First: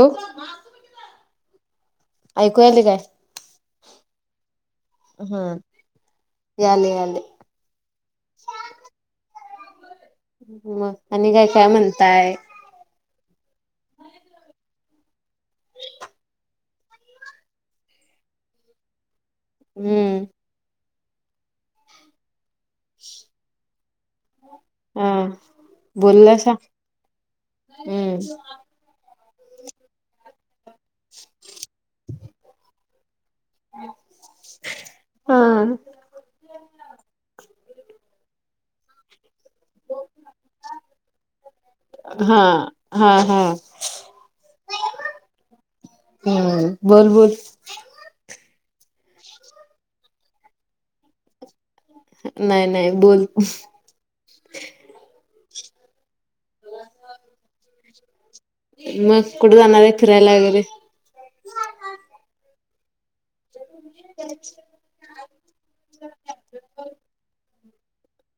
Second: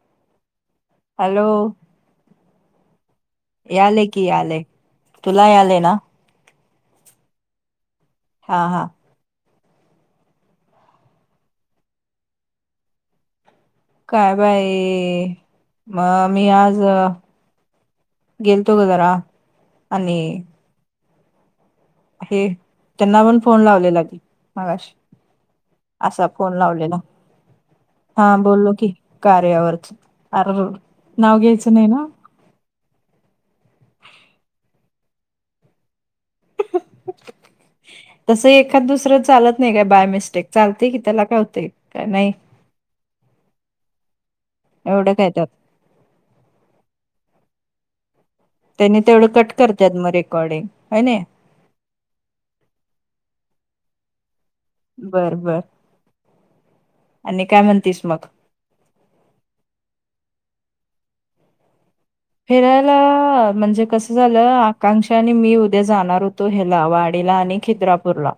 ओ hello ऐकूया तेी काय याले की यालेय हा तुला आले ना याले याले हा हा आणि काय काय म्हणताय काय बाई म मी आज गेलतो ग जरा आणि हम्म हे त्यांना पण फोन लावलेला ती मगाशी हा असा बोललासा फोन लावले ना हम्म हा बोललो की कार्यावरच अरर नाव घ्यायचं नाही ना हा तस एखाद दुसरं चालत नाही का बाय मिस्टेक चालते की त्याला का होते का नाही हा हा एवढं कायेत हम बोल बोल त्यांनी तेवढं कट करतात मग रेकॉर्डिंग आहे ना नाही नाही बोल बर बर आणि काय म्हणतीस मग मग कुठे जाणार आहे फिरायला वगैरे फिरायला म्हणजे कसं झालं आकांक्षाने मी उद्या जाणार होतो ह्याला वाडीला आणि खिद्रपूर ला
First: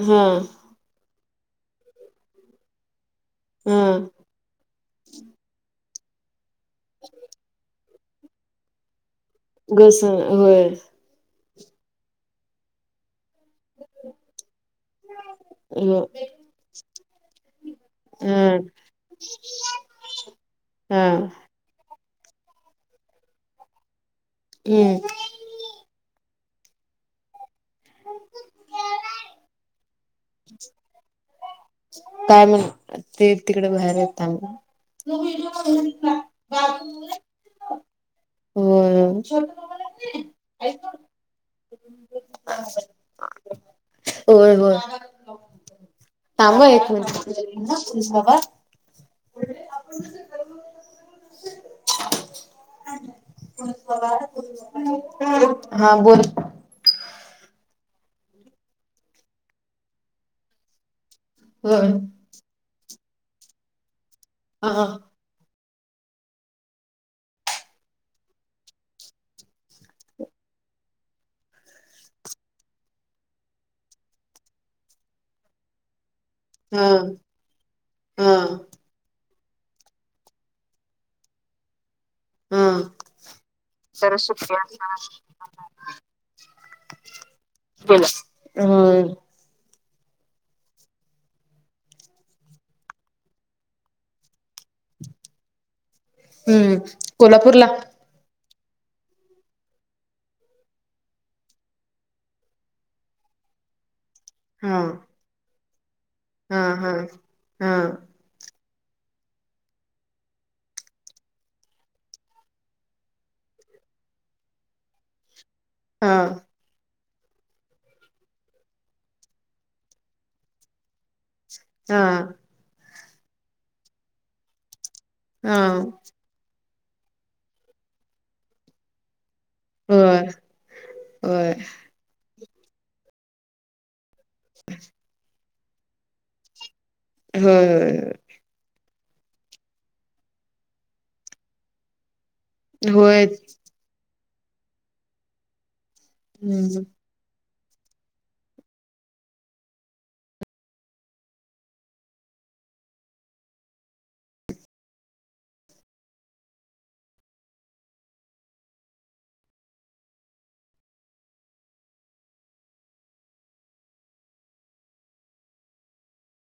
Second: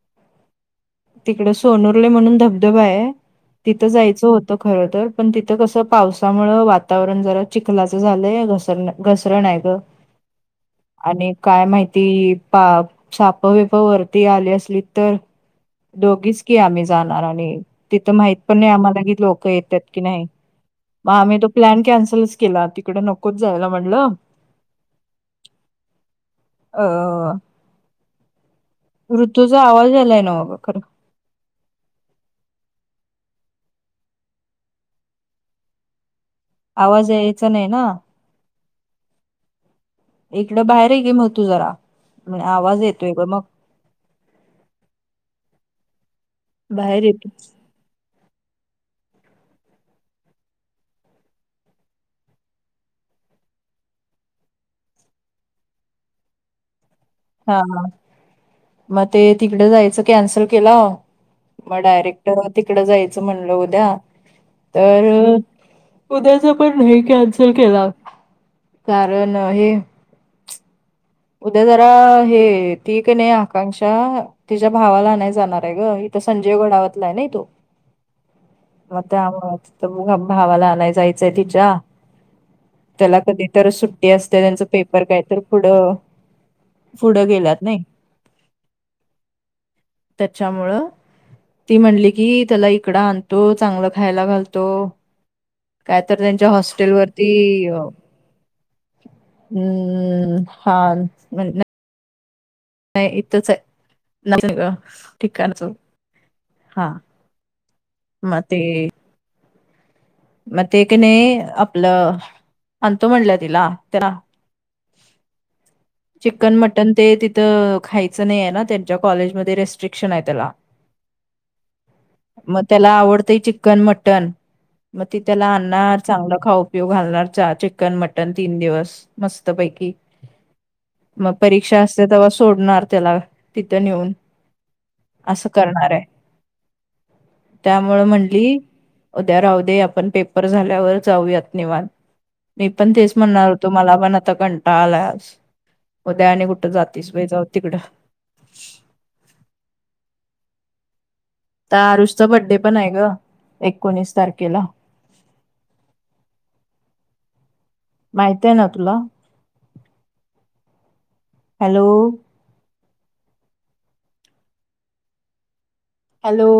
हम्म तिकड सोनुरले म्हणून धबधबा आहे हा तिथं जायचं होत खर तर पण तिथं कसं पावसामुळे वातावरण जरा चखला झालं घसर घसरण आहे ग घस होय आणि काय माहिती पा सापवेप वरती आली असली तर हो दोघीच की आम्ही जाणार आणि तिथं हा माहित पण नाही आम्हालाी लोक येतात की नाही हा मग आम्ही तो प्लॅन कॅन्सलच केला तिकडे नकोच जायला म्हणलं हम् अ ब ऋत्यूचा आवाज आलाय ना काय म्हण ते तिकडे बाहेर येतां नड आवाज यायचा नाही ना होम् इकडं बाहेरही गे म तू जरा म्हण आवाज येतोय मग ांब य बाहेर येतो बाबा [unintelligible] हा बोल हा मग ते तिकडें जायचं कॅन्सल केला मग होय डायरेक्ट तिकडं जायचं म्हणलं उद्या हा हा तर उद्याच पण नाही कॅन्सल केला कारण हे उद्या जरा हे ती का नाही आकांक्षा तिच्या भावाला नाही जाणार आहे ग तर संजय वडावातलाय हा नाही तो. मग त्यामुळे भावाला आणाय जायचंय तिच्या. हा. त्याला कधी तर सुट्टी जरा असते सुट्ट्या त्यांचं पेपर काय तर पुढं पुढं गेलात नाही गेला. होय त्याच्यामुळं ती म्हणली की त्याला इकडं आणतो चांगलं खायला घालतो काय तर त्यांच्या हम्म हॉस्टेलवरती कोल्हापूरला हम्म हा म्ह नाही इथंच नाही ग हा ठिकाणच. हा हा हा म तेे मग ते कने आपलं अंतो म्हणलं तिला त्याला हा चिकन मटन ते तिथं खायचं नाही आहे ना त्यांच्या कॉलेजमध्ये रेस्ट्रिक्शन आहे त्याला. हा. मग त्याला आवडतंय चिकन मटन. मग ती त्याला हा आणणार चांगला खाऊ पिऊ घालणार चा चिकन मटन तीन दिवस. मस्त पैकी होय मग होय परीक्षा अस तेव्हा सोडणार त्याला तिथं नेऊन [inaudible] असं करणार आहे होय त्यामुळ होय होय. म्हणली उद्या राहू दे आप ण पेपर झाल्यावर जाऊयात निवानत मी पण तेच होय. म्हणणार मला पण आता कंटाळा आज उद्या आणि कुठं हम्म जातीस जाऊ तिकडं. तर आरुषचा बड्डे पण आहे ग एकोणीस तारखेला. माहितय ना तुला. हॅलो. हॅलो.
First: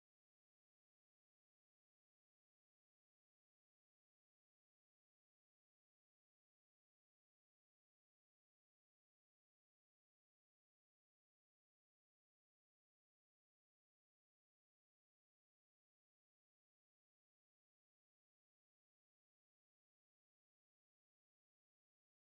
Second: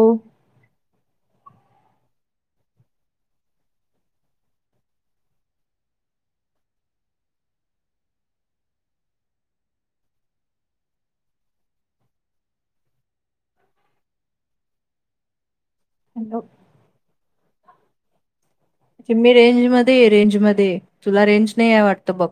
हॅलो. मी रेंज मध्ये ये रेंज मध्ये तुला रेंज नाही ये वाटत बघ.